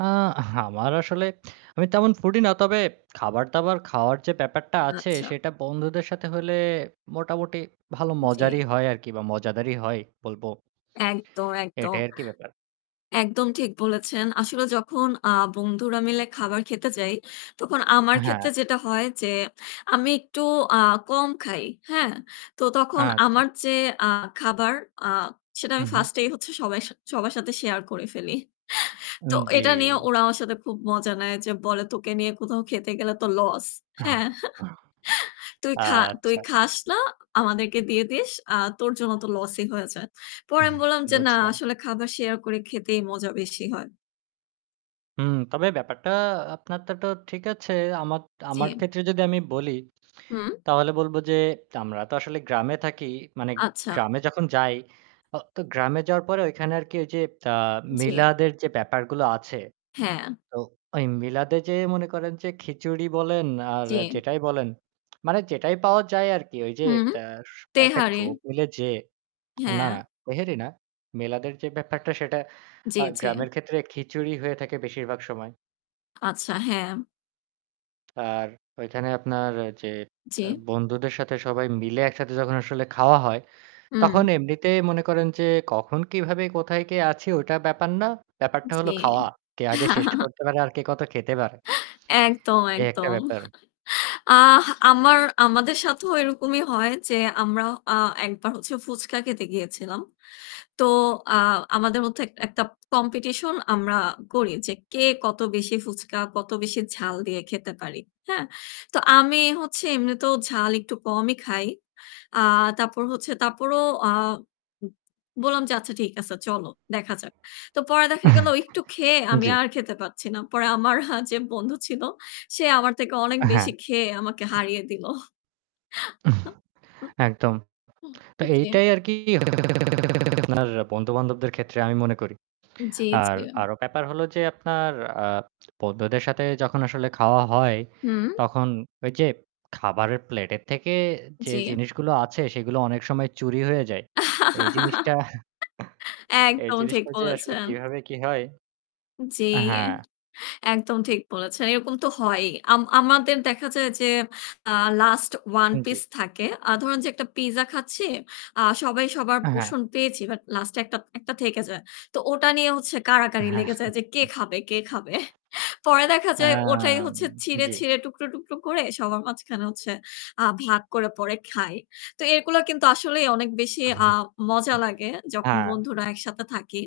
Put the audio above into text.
আ আমার আসলে আমি তেমন ফুডি না। তবে খাবার-দাবার খাওয়ার যে ব্যাপারটা আছে আচ্ছা। সেটা বন্ধুদের সাথে হইলে মোটামুটি ভালো মজারই জি। হয় আরকি বা মজাদারই হয় বলব। একদম, একদম। এটাই আরকি ব্যাপার। একদম ঠিক বলেছেন। আসলে যখন আ বন্ধুরা মিলে খাবার খেতে যাই তখন আমার অ্যা ক্ষেত্রে হ্যাঁ। যেটা হয় যে আমি একটু আ কম খাই, হ্যাঁ? তো তখন আচ্ছা। আমার যে আ খাবার সেটা আমি উহু। first এই হচ্ছে সবাই সা সবার সাথে share করে ফেলি। তো উম জি। এটা নিয়ে ওরা আমার সাথে খুব মজা নেয় যে বলে, "তোকে নিয়ে কোথাও খেতে গেলে তো loss" আহ্ হ্যাঁ? "তুই আ খা, তুই আচ্ছা। খাস না আমাদেরকে দিয়ে দিস আর তোর জন্য তো loss ই হয়ে যায়।" পরে উহ্ আমি বললাম, যে "না বুঝলাম। আসলে খাবার share করে খেতেই মজা বেশি হয়।" উম তবে ব্যাপারটা আপনা তারটাও ঠিক আছে। আমার আমার জি। ক্ষেত্রে যদি আমি বলি, হুম। তাহলে বলব যে আমরা তো আসলে গ্রামে থাকি। মানে আচ্ছা। গ্রামে যখন যাই অ তো গ্রামে যাওয়ার পরে ওইখানে আরকি ওই যে আ জি। মিলাদের যে ব্যাপারগুলো আছে, হ্যাঁ। তো ওই মিলাদে যেয়ে মনে করেন যে খিচুড়ি বলেন আর জি। যেটাই বলেন মানে যেটাই পাওয়া যায় আরকি। ওই যে হুম, অ্যা সু একটা তেহারি। গ্রুপ হইলে যে, না, না, হ্যাঁ। তেহারি না। মিলাদের যে ব্যাপারটা সেটা জি, আ জি। গ্রামের ক্ষেত্রে খিচুড়ি হয়ে থাকে বেশিরভাগ সময়। আচ্ছা, হ্যাঁ। আর ওইখানে আপনার যে অ্যা জি। বন্ধুদের সাথে সবাই মিলে একসাথে যখন আসলে খাওয়া হয়, হুম। তখন এমনিতে মনে করেন যে কখন, কিভাবে, কোথায়, কে আছি ওইটা ব্যাপার না। ব্যাপারটা হলো জি। খাওয়া। কে আগে শেষ করতে পারে, আর কে কত খেতে পারে। একদম, এই একটা একদম। ব্যাপার। আহ আমার, আমাদের সাথেও এরকমই হয় যে আমরা আ একবার হচ্ছে ফুচকা খেতে গিয়েছিলাম। তো আ আমাদের মধ্যে এক একটা competition আমরা করি যে কে কত বেশি ফুচকা, কত বেশি ঝাল দিয়ে খেতে পারি, হ্যাঁ? তো আমি হচ্ছে এমনিতেও ঝাল একটু কমই খাই। আ তারপর হচ্ছে তারপরও আ উম বললাম যে আচ্ছা ঠিক আছে চলো দেখা যাক। তো পরে দেখা গেল একটু খেয়ে আমি জি। আর খেতে পারছি না। পরে আমার আ যে বন্ধু ছিল সে আমার থেকে অনেক অ্যা হ্যাঁ। বেশি খেয়ে আমাকে হারিয়ে দিল। একদম। তো জি। এইটাই আরকি আপনার বন্ধু-বান্ধবদের ক্ষেত্রে আমি মনে করি। জি, আর জি। আরও ব্যাপার হলো যে আপনার আ বন্ধুদের সাথে যখন আসলে খাওয়া হয় হুম। তখন ওই যে খাবারের প্লেটের থেকে যে জি। জিনিসগুলো আছে সেগুলো অনেক সময় চুরি হয়ে যায়। এই জিনিসটা, এই একদম ঠিক জিনিসটা যে আসলে বলেছেন। কিভাবে কি হয়? জি, অ্যা হ্যাঁ। একদম ঠিক বলেছেন। এরকম তো হয়ই। আম আমাদের দেখা যায় যে আ last one জি। piece থাকে। আ ধরুন যে একটা পিজ্জা খাচ্ছি, আ সবাই সবার আ হ্যাঁ। portion পেয়েছি but last এ একটা, একটা থেকে যায়। তো ওটা নিয়ে হচ্ছে কারাকারি হ্যাঁ। লেগে যায় যে কে খাবে, কে খাবে। পরে দেখা যায় ওটাই অ্যাম হচ্ছে ছিঁড়ে, জি। ছিঁড়ে টুকরো, টুকরো করে সবার মাঝখানে হচ্ছে আ ভাগ করে পরে খাই। তো এগুলা কিন্তু আসলেই অনেক বেশি আ মজা লাগে যখন অ্যা বন্ধুরা একসাথে থাকি